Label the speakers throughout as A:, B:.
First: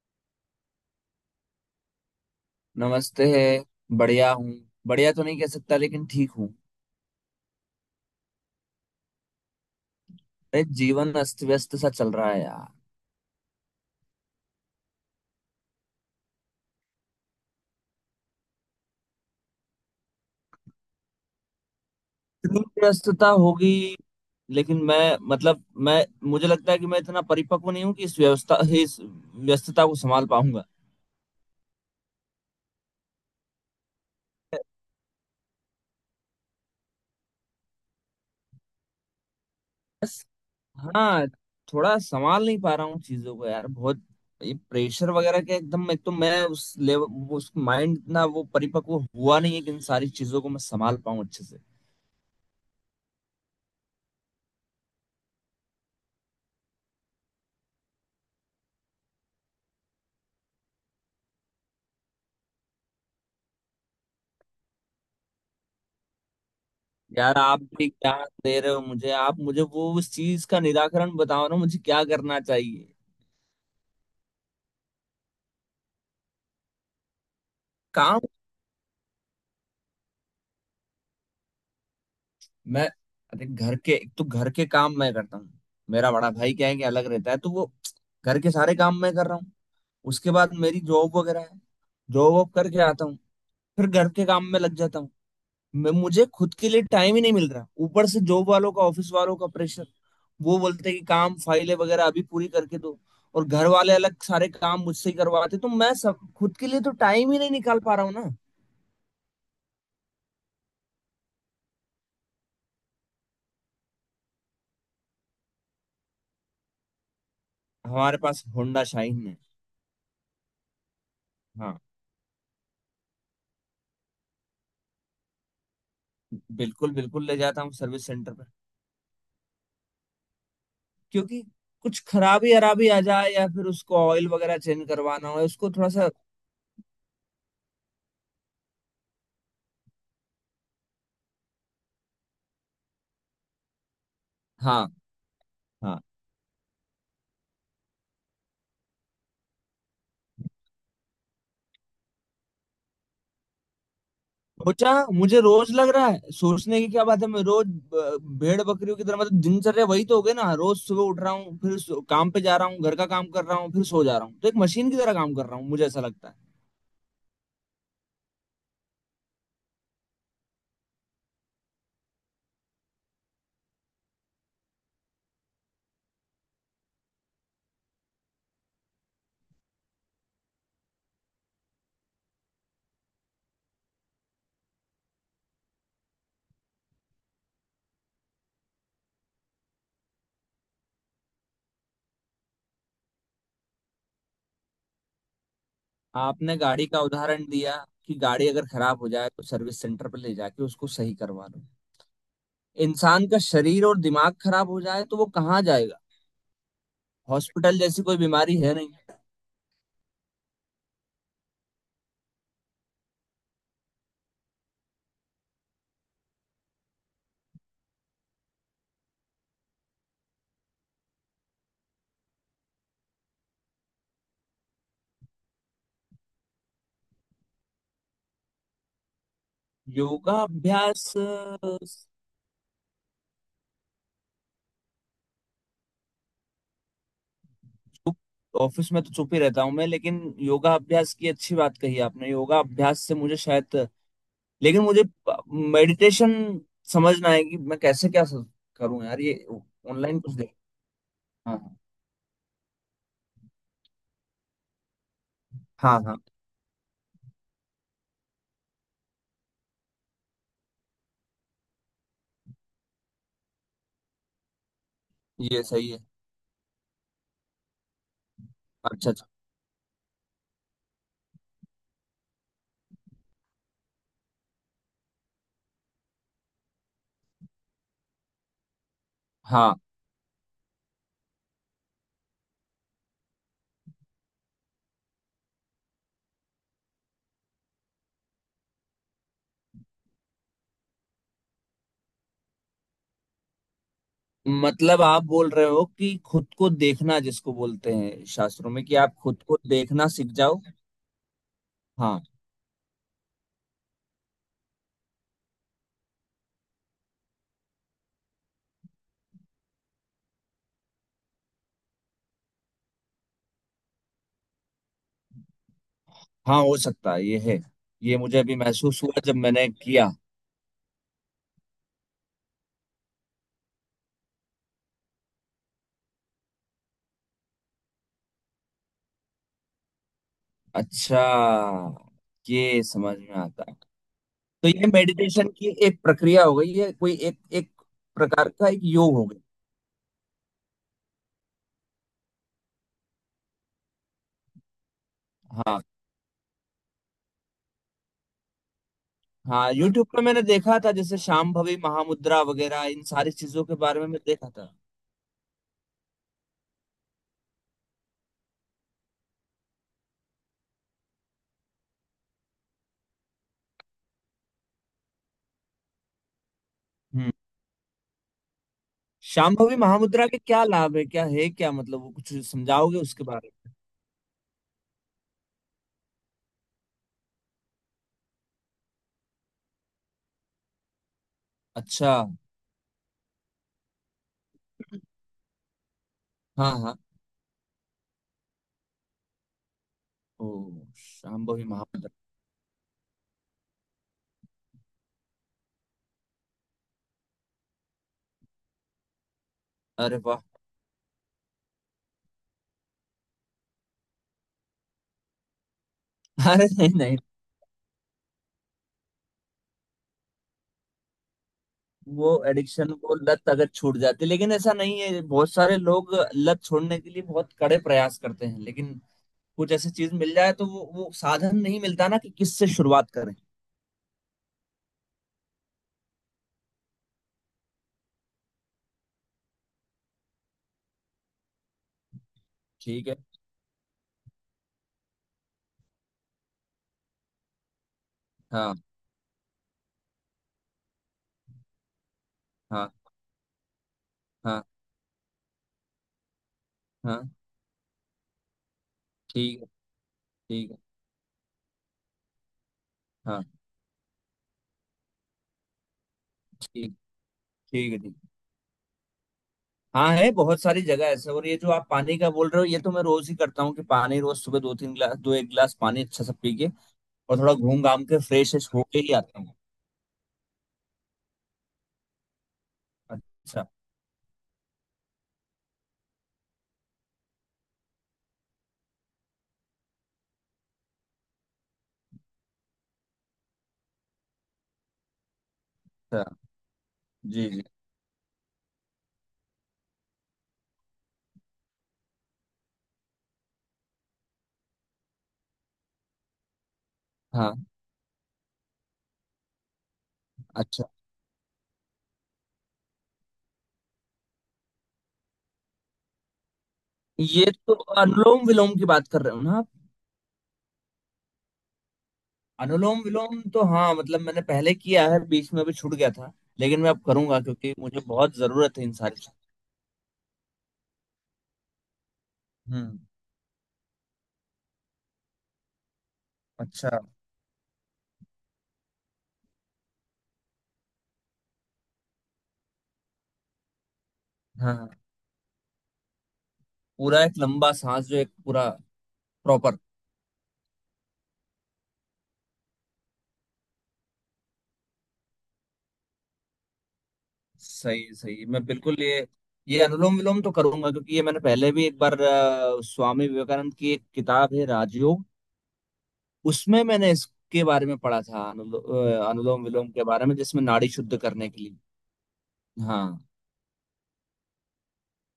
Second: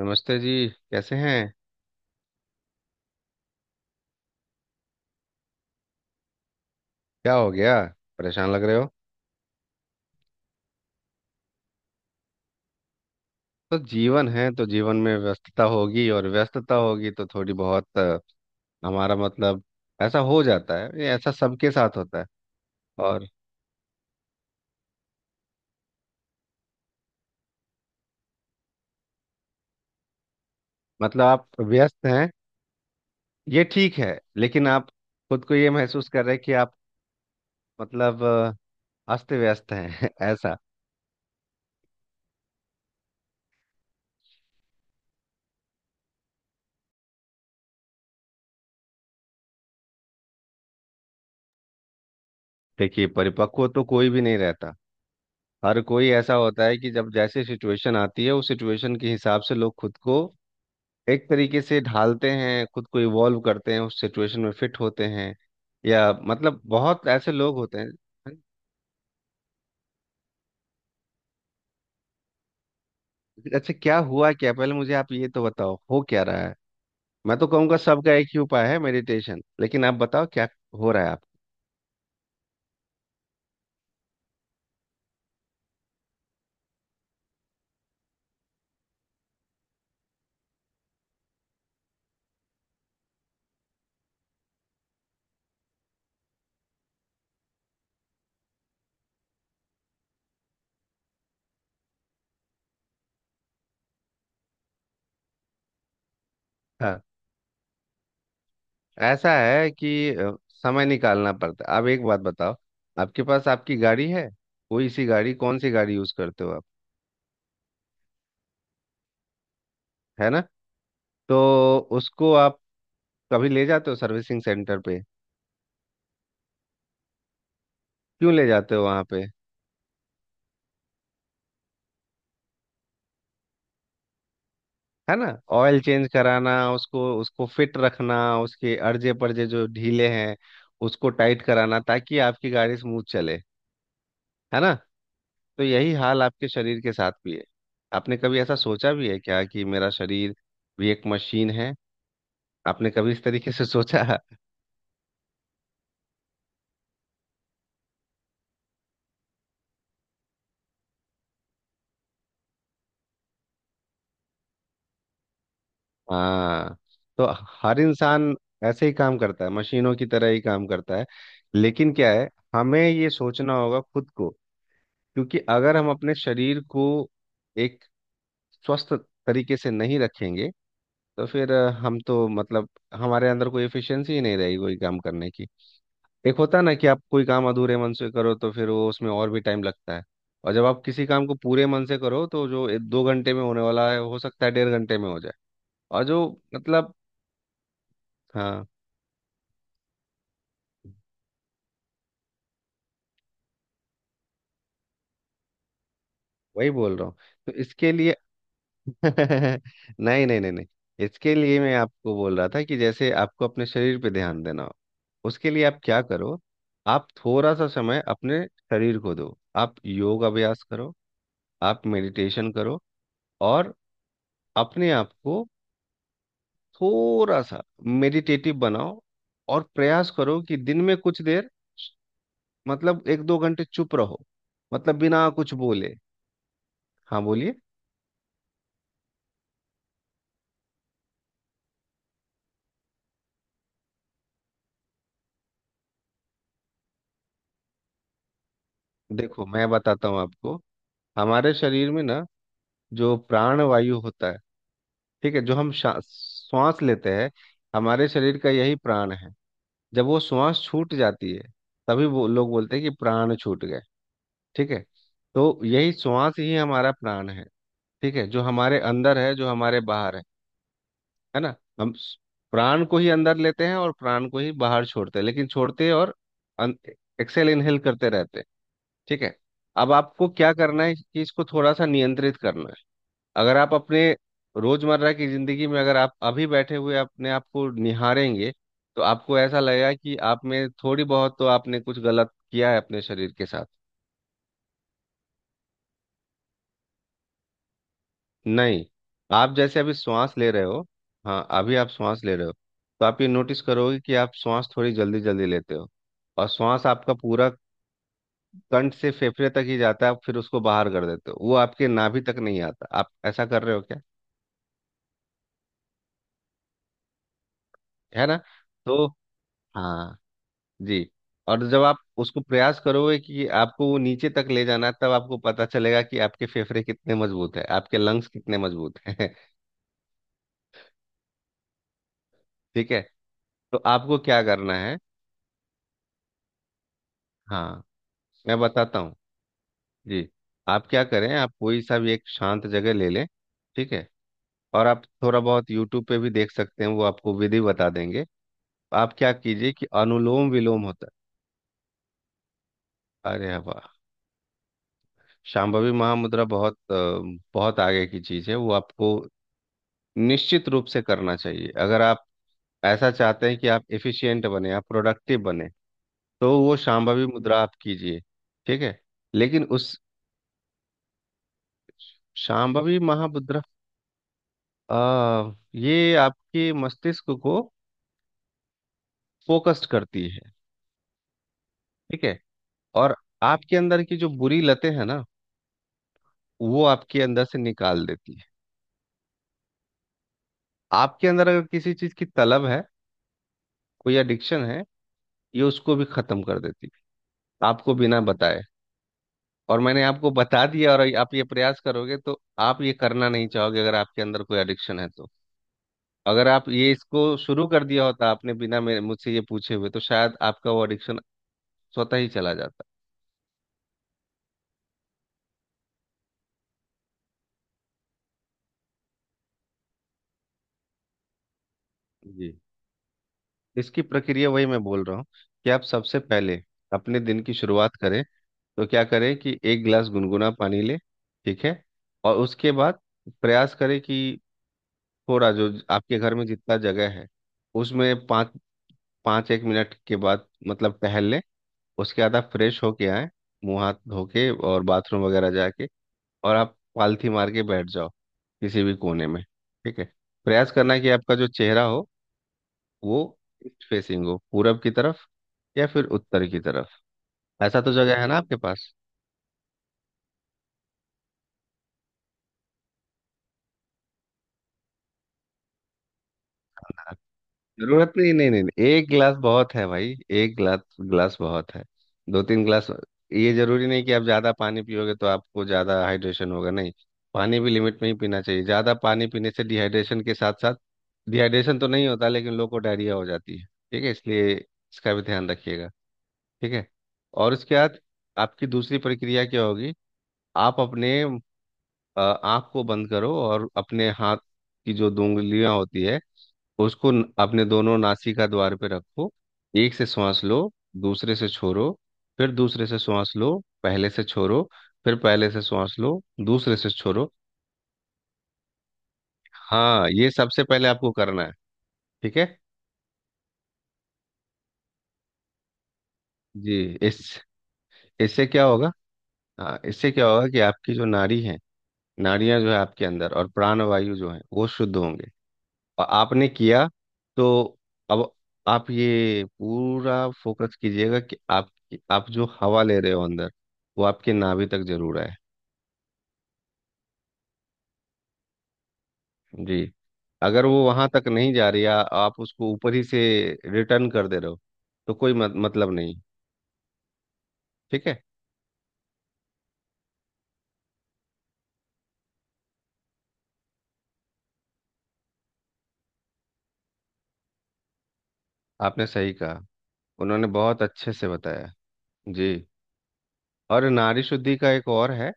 A: नमस्ते जी। कैसे हैं?
B: नमस्ते है। बढ़िया हूँ। बढ़िया तो नहीं कह सकता लेकिन ठीक हूँ।
A: क्या हो गया? परेशान लग रहे हो।
B: अरे जीवन अस्त व्यस्त सा चल रहा है यार।
A: तो जीवन है तो जीवन में व्यस्तता होगी, और व्यस्तता होगी तो थोड़ी बहुत हमारा मतलब ऐसा हो जाता है। ये ऐसा सबके साथ होता है।
B: इतनी
A: और
B: व्यस्तता होगी। लेकिन मैं मतलब मैं मुझे लगता है कि मैं इतना परिपक्व नहीं हूँ कि इस व्यवस्था इस व्यस्तता को संभाल पाऊंगा।
A: मतलब आप व्यस्त हैं ये ठीक है, लेकिन आप खुद को ये महसूस कर रहे हैं कि आप मतलब अस्त व्यस्त हैं
B: बस।
A: ऐसा।
B: हाँ। थोड़ा संभाल नहीं पा रहा हूँ चीजों को यार। बहुत ये प्रेशर वगैरह के एकदम एक तो मैं उस लेवल उस माइंड ना वो परिपक्व हुआ नहीं है कि इन सारी चीजों को मैं संभाल पाऊँ अच्छे से।
A: देखिए, परिपक्व तो कोई भी नहीं रहता। हर कोई ऐसा होता है कि जब जैसे सिचुएशन आती है उस सिचुएशन के हिसाब से लोग खुद को एक तरीके से ढालते हैं, खुद को इवॉल्व करते हैं, उस सिचुएशन में फिट होते हैं। या मतलब बहुत ऐसे
B: यार
A: लोग
B: आप
A: होते
B: भी क्या
A: हैं।
B: दे रहे हो मुझे। आप मुझे वो उस चीज का निराकरण बताओ ना, मुझे क्या करना चाहिए।
A: अच्छा, क्या हुआ? क्या पहले मुझे आप ये तो बताओ हो क्या रहा है। मैं तो कहूँगा सबका
B: काम।
A: एक ही उपाय है मेडिटेशन, लेकिन आप बताओ क्या हो रहा है आप।
B: मैं। अरे घर के एक तो घर के काम मैं करता हूँ। मेरा बड़ा भाई क्या है कि अलग रहता है, तो वो घर के सारे काम मैं कर रहा हूँ। उसके बाद मेरी जॉब वगैरह है। जॉब वॉब करके आता हूँ। फिर घर के काम में लग जाता हूँ। मैं मुझे खुद के लिए टाइम ही नहीं मिल रहा, ऊपर से जॉब वालों का, ऑफिस वालों का प्रेशर। वो बोलते कि काम, फाइलें वगैरह अभी पूरी करके दो। और घर वाले अलग सारे काम मुझसे ही करवाते, तो मैं सब खुद के लिए तो
A: हाँ,
B: टाइम ही नहीं निकाल पा रहा हूँ ना।
A: ऐसा है कि समय निकालना पड़ता है। अब एक बात बताओ, आपके पास आपकी गाड़ी है? कोई सी गाड़ी, कौन सी गाड़ी यूज करते हो आप?
B: हमारे पास होंडा शाइन है।
A: है ना? तो
B: हाँ।
A: उसको आप कभी ले जाते हो सर्विसिंग सेंटर पे?
B: बिल्कुल बिल्कुल, ले जाता हूँ सर्विस
A: क्यों
B: सेंटर
A: ले
B: पर।
A: जाते हो वहां पे?
B: क्योंकि कुछ खराबी अराबी आ जाए, या फिर उसको ऑयल वगैरह चेंज
A: है ना।
B: करवाना हो, उसको
A: ऑयल
B: थोड़ा
A: चेंज
B: सा।
A: कराना, उसको उसको फिट रखना, उसके अर्जे परजे जो ढीले हैं उसको टाइट कराना, ताकि आपकी गाड़ी स्मूथ चले। है ना?
B: हाँ
A: तो यही
B: हाँ।
A: हाल आपके शरीर के साथ भी है। आपने कभी ऐसा सोचा भी है क्या कि मेरा शरीर भी एक मशीन है? आपने कभी इस तरीके से सोचा?
B: सोचा। मुझे रोज लग रहा है, सोचने की क्या बात है, मैं रोज भेड़ बकरियों की तरह, मतलब दिनचर्या वही तो हो गई ना। रोज सुबह उठ रहा हूँ, फिर काम पे जा रहा हूँ, घर का काम कर रहा हूँ, फिर सो जा रहा हूँ। तो एक मशीन की तरह काम कर रहा हूँ, मुझे ऐसा लगता है।
A: हाँ, तो हर इंसान ऐसे ही काम करता है, मशीनों की तरह ही काम करता है। लेकिन क्या है, हमें ये सोचना होगा खुद को, क्योंकि अगर हम अपने शरीर को एक स्वस्थ तरीके से नहीं रखेंगे तो फिर हम तो मतलब हमारे अंदर कोई एफिशिएंसी ही नहीं रहेगी कोई काम करने की। एक होता है ना कि आप कोई काम अधूरे मन से करो तो फिर वो उसमें और भी टाइम लगता है, और जब आप किसी काम को पूरे मन से करो तो जो 2 घंटे में होने वाला है हो सकता है 1.5 घंटे में हो जाए। और जो
B: आपने गाड़ी
A: मतलब,
B: का उदाहरण दिया कि गाड़ी
A: हाँ,
B: अगर खराब हो जाए तो सर्विस सेंटर पर ले जाके उसको सही करवा लो। इंसान का शरीर और दिमाग खराब हो जाए तो वो कहाँ जाएगा।
A: वही बोल रहा हूँ। तो
B: हॉस्पिटल
A: इसके
B: जैसी
A: लिए
B: कोई बीमारी है नहीं।
A: नहीं नहीं नहीं नहीं, इसके लिए मैं आपको बोल रहा था कि जैसे आपको अपने शरीर पे ध्यान देना हो उसके लिए आप क्या करो, आप थोड़ा सा समय अपने शरीर को दो, आप योग अभ्यास करो, आप मेडिटेशन करो, और अपने आप को थोड़ा सा मेडिटेटिव बनाओ। और प्रयास
B: योगा
A: करो कि दिन में
B: अभ्यास।
A: कुछ देर मतलब एक दो घंटे चुप रहो, मतलब बिना कुछ बोले। हाँ बोलिए।
B: ऑफिस में तो चुप ही रहता हूँ मैं, लेकिन योगा अभ्यास की अच्छी बात कही आपने। योगा अभ्यास से मुझे शायद, लेकिन मुझे मेडिटेशन समझना है कि मैं कैसे क्या करूँ यार ये।
A: देखो, मैं बताता हूँ
B: ऑनलाइन कुछ देख।
A: आपको। हमारे
B: हाँ
A: शरीर में ना जो प्राण वायु होता है, ठीक है, जो हम
B: हाँ हाँ।
A: श्वास लेते हैं, हमारे शरीर का यही प्राण है। जब वो श्वास छूट जाती है तभी वो लोग बोलते हैं कि प्राण छूट गए। ठीक है? तो
B: ये सही
A: यही
B: है।
A: श्वास ही हमारा प्राण है। ठीक है, जो हमारे
B: अच्छा
A: अंदर
B: अच्छा।
A: है जो हमारे बाहर है। है ना, हम प्राण को ही अंदर लेते हैं और प्राण को ही बाहर छोड़ते हैं, लेकिन छोड़ते और एक्सेल इनहेल करते रहते हैं। ठीक है?
B: हाँ।
A: अब आपको क्या करना है कि इसको थोड़ा सा नियंत्रित करना है। अगर आप अपने रोजमर्रा की जिंदगी में अगर आप अभी बैठे हुए अपने आप को निहारेंगे तो आपको ऐसा लगेगा कि आप में थोड़ी बहुत तो आपने कुछ गलत किया है अपने शरीर के साथ।
B: मतलब आप बोल रहे हो कि खुद को देखना, जिसको बोलते हैं शास्त्रों
A: नहीं,
B: में कि आप खुद
A: आप
B: को
A: जैसे अभी
B: देखना सीख
A: श्वास ले
B: जाओ।
A: रहे हो, हाँ अभी आप श्वास
B: हाँ।
A: ले रहे हो, तो आप ये नोटिस करोगे कि आप श्वास थोड़ी जल्दी जल्दी लेते हो, और श्वास आपका पूरा कंठ से फेफड़े तक ही जाता है, आप फिर उसको बाहर कर देते हो, वो आपके नाभि तक नहीं आता। आप ऐसा कर रहे हो क्या?
B: हाँ हो सकता है, ये है। ये
A: है ना?
B: मुझे अभी महसूस
A: तो
B: हुआ जब मैंने किया।
A: हाँ जी, और जब आप उसको प्रयास करोगे कि आपको वो नीचे तक ले जाना है, तब आपको पता चलेगा कि आपके फेफड़े कितने मजबूत है, आपके लंग्स कितने मजबूत हैं।
B: अच्छा। ये
A: ठीक है,
B: समझ में आता है।
A: तो आपको क्या
B: तो
A: करना
B: ये
A: है।
B: मेडिटेशन की एक प्रक्रिया हो गई है, कोई एक एक
A: हाँ,
B: प्रकार
A: मैं
B: का एक
A: बताता
B: योग
A: हूँ
B: हो गया।
A: जी। आप क्या करें, आप कोई सा भी एक शांत जगह ले लें। ठीक है, और आप थोड़ा बहुत
B: हाँ।
A: यूट्यूब पे भी देख सकते हैं, वो आपको विधि बता देंगे। आप क्या
B: हाँ,
A: कीजिए कि
B: यूट्यूब पे मैंने
A: अनुलोम
B: देखा
A: विलोम
B: था
A: होता
B: जैसे शांभवी महामुद्रा वगैरह। इन सारी
A: है। अरे
B: चीजों के
A: वाह,
B: बारे में मैं देखा था।
A: शांभवी महामुद्रा बहुत बहुत आगे की चीज़ है। वो आपको निश्चित रूप से करना चाहिए अगर आप ऐसा चाहते हैं कि आप एफिशिएंट बने आप प्रोडक्टिव बने, तो वो शांभवी
B: हम्म।
A: मुद्रा आप कीजिए। ठीक है, लेकिन
B: शांभवी
A: उस
B: महामुद्रा के क्या लाभ है, क्या है, क्या मतलब वो कुछ
A: शांभवी
B: समझाओगे उसके बारे
A: महामुद्रा
B: में।
A: ये आपके मस्तिष्क को फोकस्ड करती है।
B: अच्छा।
A: ठीक है, और आपके अंदर की जो बुरी लतें हैं ना
B: हाँ
A: वो
B: हाँ।
A: आपके अंदर से निकाल देती है।
B: ओ।
A: आपके अंदर
B: शांभवी
A: अगर किसी चीज
B: महामुद्रा।
A: की तलब है, कोई एडिक्शन है, ये उसको भी खत्म कर देती है आपको बिना बताए। और मैंने
B: अरे
A: आपको
B: वाह।
A: बता दिया और आप ये प्रयास करोगे तो आप ये करना नहीं चाहोगे अगर आपके अंदर कोई एडिक्शन है तो। अगर
B: अरे
A: आप
B: नहीं
A: ये
B: नहीं।
A: इसको शुरू कर दिया होता आपने बिना मेरे मुझसे ये पूछे हुए तो शायद आपका वो एडिक्शन स्वतः ही
B: वो
A: चला जाता।
B: एडिक्शन, वो लत अगर छूट जाती। लेकिन ऐसा नहीं है, बहुत सारे लोग लत छोड़ने के लिए बहुत कड़े प्रयास करते हैं, लेकिन कुछ ऐसी चीज मिल जाए तो वो साधन नहीं मिलता ना कि
A: जी,
B: किससे शुरुआत करें।
A: इसकी प्रक्रिया वही मैं बोल रहा हूँ कि आप सबसे पहले अपने दिन की शुरुआत करें, तो क्या करें कि एक गिलास गुनगुना पानी लें। ठीक है, और उसके बाद
B: ठीक है।
A: प्रयास करें कि थोड़ा जो आपके घर में जितना जगह है उसमें पाँच
B: हाँ
A: पाँच एक मिनट के बाद मतलब टहल लें। उसके बाद आप फ्रेश
B: हाँ
A: होके आए, मुंह हाथ धो के
B: हाँ
A: और बाथरूम वगैरह जाके, और आप पालथी
B: हाँ।
A: मार के बैठ जाओ किसी भी कोने में।
B: ठीक है
A: ठीक है,
B: ठीक
A: प्रयास
B: है।
A: करना कि आपका जो चेहरा हो वो
B: हाँ।
A: ईस्ट फेसिंग हो, पूरब की तरफ या फिर उत्तर की
B: ठीक।
A: तरफ। ऐसा
B: ठीक
A: तो
B: है। ठीक
A: जगह है
B: है।
A: ना आपके पास?
B: हाँ है, बहुत सारी जगह ऐसे। और ये जो आप पानी का बोल रहे हो, ये तो मैं रोज ही करता हूँ कि पानी रोज सुबह दो तीन गिलास, दो एक गिलास पानी अच्छा सा पी के, और थोड़ा घूम घाम
A: जरूरत
B: के
A: नहीं नहीं
B: फ्रेश
A: नहीं नहीं,
B: होके
A: एक
B: ही
A: गिलास
B: आता हूँ।
A: बहुत है भाई। एक गिलास गिलास बहुत है, दो तीन गिलास ये
B: अच्छा
A: जरूरी नहीं कि आप ज्यादा पानी पियोगे तो आपको ज्यादा हाइड्रेशन होगा। नहीं, पानी भी लिमिट में ही पीना चाहिए। ज्यादा पानी पीने से डिहाइड्रेशन के साथ साथ, डिहाइड्रेशन तो नहीं होता लेकिन लोगों को डायरिया हो जाती है। ठीक है, इसलिए इसका भी ध्यान रखिएगा।
B: अच्छा।
A: ठीक है,
B: जी
A: और
B: जी।
A: उसके बाद आपकी दूसरी प्रक्रिया क्या होगी, आप अपने आँख को बंद करो और अपने हाथ की जो दो उंगलियां होती है उसको
B: हाँ।
A: अपने दोनों नासिका द्वार पे रखो। एक से श्वास लो,
B: अच्छा,
A: दूसरे से छोड़ो, फिर दूसरे से श्वास लो पहले से छोड़ो, फिर पहले से श्वास लो दूसरे से छोड़ो।
B: ये तो अनुलोम विलोम की बात कर रहे हो ना।
A: हाँ ये सबसे पहले आपको करना है। ठीक है
B: अनुलोम विलोम तो हाँ, मतलब मैंने पहले किया है, बीच में अभी छूट गया था,
A: जी।
B: लेकिन मैं अब
A: इस
B: करूंगा क्योंकि मुझे बहुत
A: इससे क्या
B: जरूरत है
A: होगा,
B: इन सारी चीजों
A: हाँ इससे क्या होगा कि आपकी जो नाड़ी है, नाड़ियां जो
B: की।
A: है
B: हम्म।
A: आपके अंदर और प्राण वायु जो है वो शुद्ध होंगे। आपने किया
B: अच्छा।
A: तो अब आप ये पूरा फोकस कीजिएगा कि आप जो हवा ले रहे हो अंदर वो आपके नाभि
B: हाँ
A: तक
B: हाँ।
A: जरूर आए।
B: पूरा एक लंबा सांस, जो एक पूरा प्रॉपर।
A: जी, अगर वो वहां तक नहीं जा रही है आप उसको ऊपर ही से रिटर्न कर दे रहे हो तो कोई मत, मतलब नहीं। ठीक
B: सही
A: है,
B: सही, मैं बिल्कुल ये अनुलोम विलोम तो करूंगा, क्योंकि ये मैंने पहले भी एक बार स्वामी विवेकानंद की एक किताब है राजयोग, उसमें मैंने इसके बारे में पढ़ा था।
A: आपने सही कहा,
B: अनुलोम विलोम के बारे में,
A: उन्होंने
B: जिसमें
A: बहुत
B: नाड़ी
A: अच्छे
B: शुद्ध
A: से
B: करने के
A: बताया
B: लिए।
A: जी।
B: हाँ।
A: और नारी शुद्धि का एक और है,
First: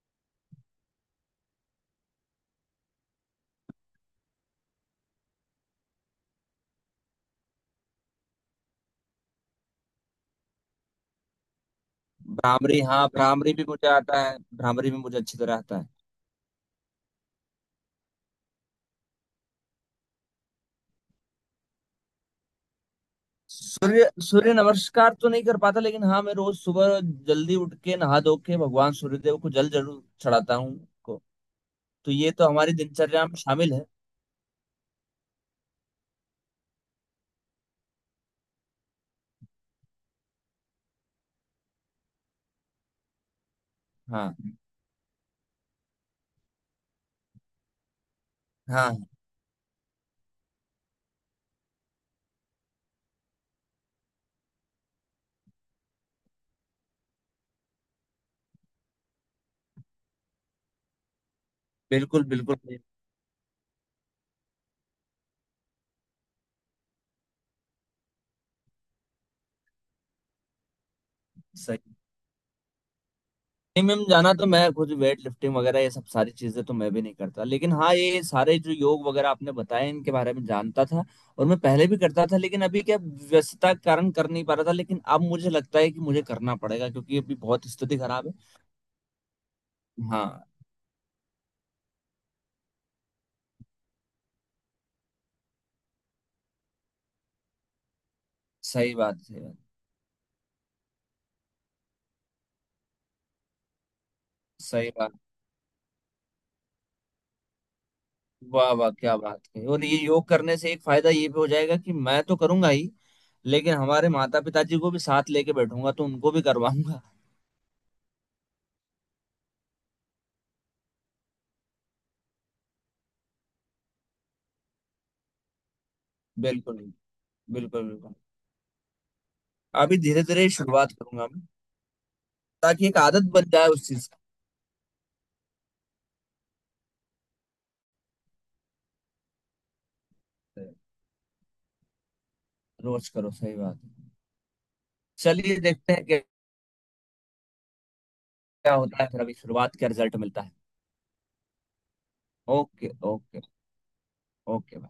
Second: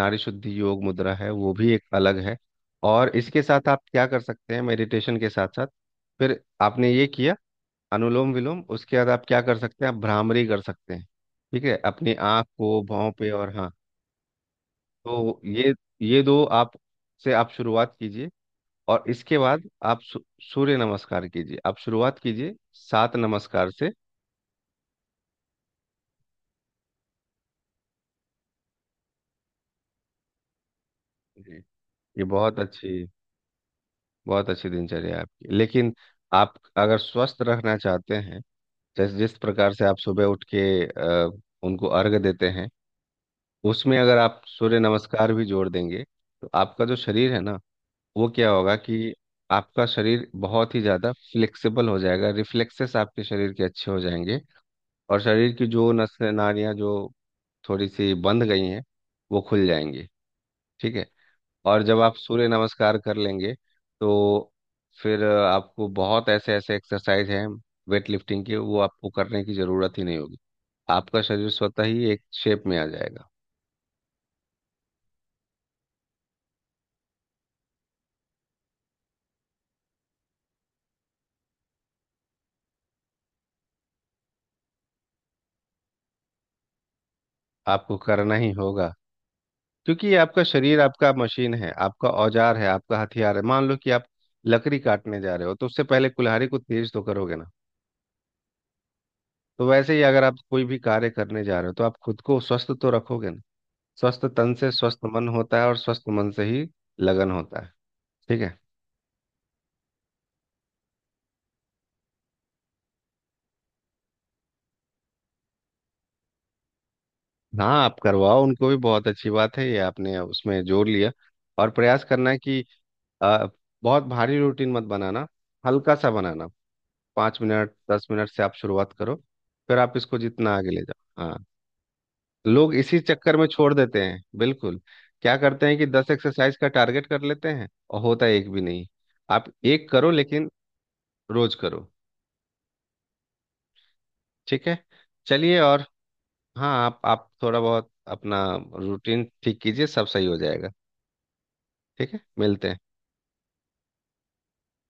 A: नारी शुद्धि योग मुद्रा है वो भी एक अलग है। और इसके साथ आप क्या कर सकते हैं मेडिटेशन के साथ साथ, फिर आपने ये किया अनुलोम विलोम, उसके बाद आप क्या कर सकते हैं आप भ्रामरी कर सकते हैं। ठीक है, अपनी आँख
B: भ्रामरी,
A: को
B: हाँ
A: भौं पे
B: भ्रामरी
A: और
B: भी
A: हाँ,
B: मुझे आता है, भ्रामरी भी मुझे अच्छी
A: तो
B: तरह आता है।
A: ये दो आप से आप शुरुआत कीजिए। और इसके बाद आप सूर्य नमस्कार कीजिए, आप शुरुआत कीजिए सात नमस्कार से।
B: सूर्य सूर्य नमस्कार तो नहीं कर पाता, लेकिन हाँ मैं रोज सुबह जल्दी उठ के नहा धो के भगवान सूर्यदेव को जल जरूर चढ़ाता हूँ। को,
A: जी।
B: तो
A: ये
B: ये तो
A: बहुत
B: हमारी
A: अच्छी,
B: दिनचर्या में शामिल है।
A: बहुत अच्छी दिनचर्या है आपकी, लेकिन आप अगर स्वस्थ रहना चाहते हैं जैसे जिस प्रकार से आप सुबह उठ के उनको अर्घ देते हैं, उसमें अगर
B: हाँ।
A: आप सूर्य नमस्कार भी जोड़ देंगे तो आपका जो शरीर है ना वो क्या होगा
B: हाँ।
A: कि आपका शरीर बहुत ही ज़्यादा फ्लेक्सिबल हो जाएगा, रिफ्लेक्सेस आपके शरीर के अच्छे हो जाएंगे, और शरीर की जो नसें नाड़ियाँ जो थोड़ी सी बंद गई हैं वो खुल जाएंगी। ठीक है, और जब आप
B: बिल्कुल
A: सूर्य
B: बिल्कुल।
A: नमस्कार कर लेंगे तो फिर आपको बहुत ऐसे ऐसे एक्सरसाइज हैं वेट लिफ्टिंग के वो आपको करने की ज़रूरत ही नहीं होगी। आपका शरीर
B: सही।
A: स्वतः ही एक शेप में आ जाएगा।
B: जिम में जाना तो मैं खुद, वेट लिफ्टिंग वगैरह ये सब सारी चीजें तो मैं भी नहीं करता, लेकिन हाँ ये सारे जो योग वगैरह आपने बताए, इनके बारे में जानता था और मैं पहले भी करता था। लेकिन अभी क्या, व्यस्तता के कारण कर नहीं पा रहा था, लेकिन अब मुझे लगता है कि मुझे करना पड़ेगा क्योंकि अभी बहुत
A: आपको
B: स्थिति खराब है।
A: करना ही होगा, क्योंकि ये आपका
B: हाँ।
A: शरीर आपका मशीन है, आपका औजार है, आपका हथियार है। मान लो कि आप लकड़ी काटने जा रहे हो तो उससे पहले कुल्हाड़ी को तेज तो करोगे ना,
B: सही बात है।
A: तो वैसे ही अगर आप कोई भी कार्य करने जा रहे हो तो आप खुद को स्वस्थ तो रखोगे ना। स्वस्थ तन से
B: सही
A: स्वस्थ
B: बात।
A: मन होता है, और स्वस्थ मन से ही लगन होता है। ठीक है।
B: वाह वाह, क्या बात है। और ये योग करने से एक फायदा ये भी हो जाएगा कि मैं तो करूंगा ही, लेकिन हमारे माता पिताजी को भी साथ लेके बैठूंगा तो उनको भी करवाऊंगा।
A: हाँ आप करवाओ उनको भी, बहुत अच्छी बात है ये आपने उसमें जोड़ लिया। और प्रयास करना कि आ, बहुत भारी रूटीन मत बनाना, हल्का सा बनाना।
B: बिल्कुल
A: पाँच मिनट
B: बिल्कुल
A: दस
B: बिल्कुल।
A: मिनट से आप शुरुआत करो, फिर आप
B: अभी
A: इसको
B: धीरे धीरे
A: जितना आगे ले
B: शुरुआत
A: जाओ।
B: करूंगा
A: हाँ,
B: मैं,
A: लोग
B: ताकि एक
A: इसी
B: आदत
A: चक्कर में
B: बन जाए
A: छोड़
B: उस
A: देते
B: चीज
A: हैं, बिल्कुल। क्या करते हैं कि 10 एक्सरसाइज का टारगेट कर लेते हैं और होता एक भी नहीं। आप एक करो लेकिन
B: की।
A: रोज करो।
B: रोज करो, सही बात है।
A: ठीक है,
B: चलिए
A: चलिए। और
B: देखते हैं क्या
A: हाँ, आप थोड़ा बहुत अपना
B: क्या होता है, फिर
A: रूटीन
B: अभी
A: ठीक
B: शुरुआत
A: कीजिए,
B: का
A: सब
B: रिजल्ट
A: सही हो
B: मिलता है।
A: जाएगा। ठीक है, मिलते हैं।
B: Okay okay. ओके।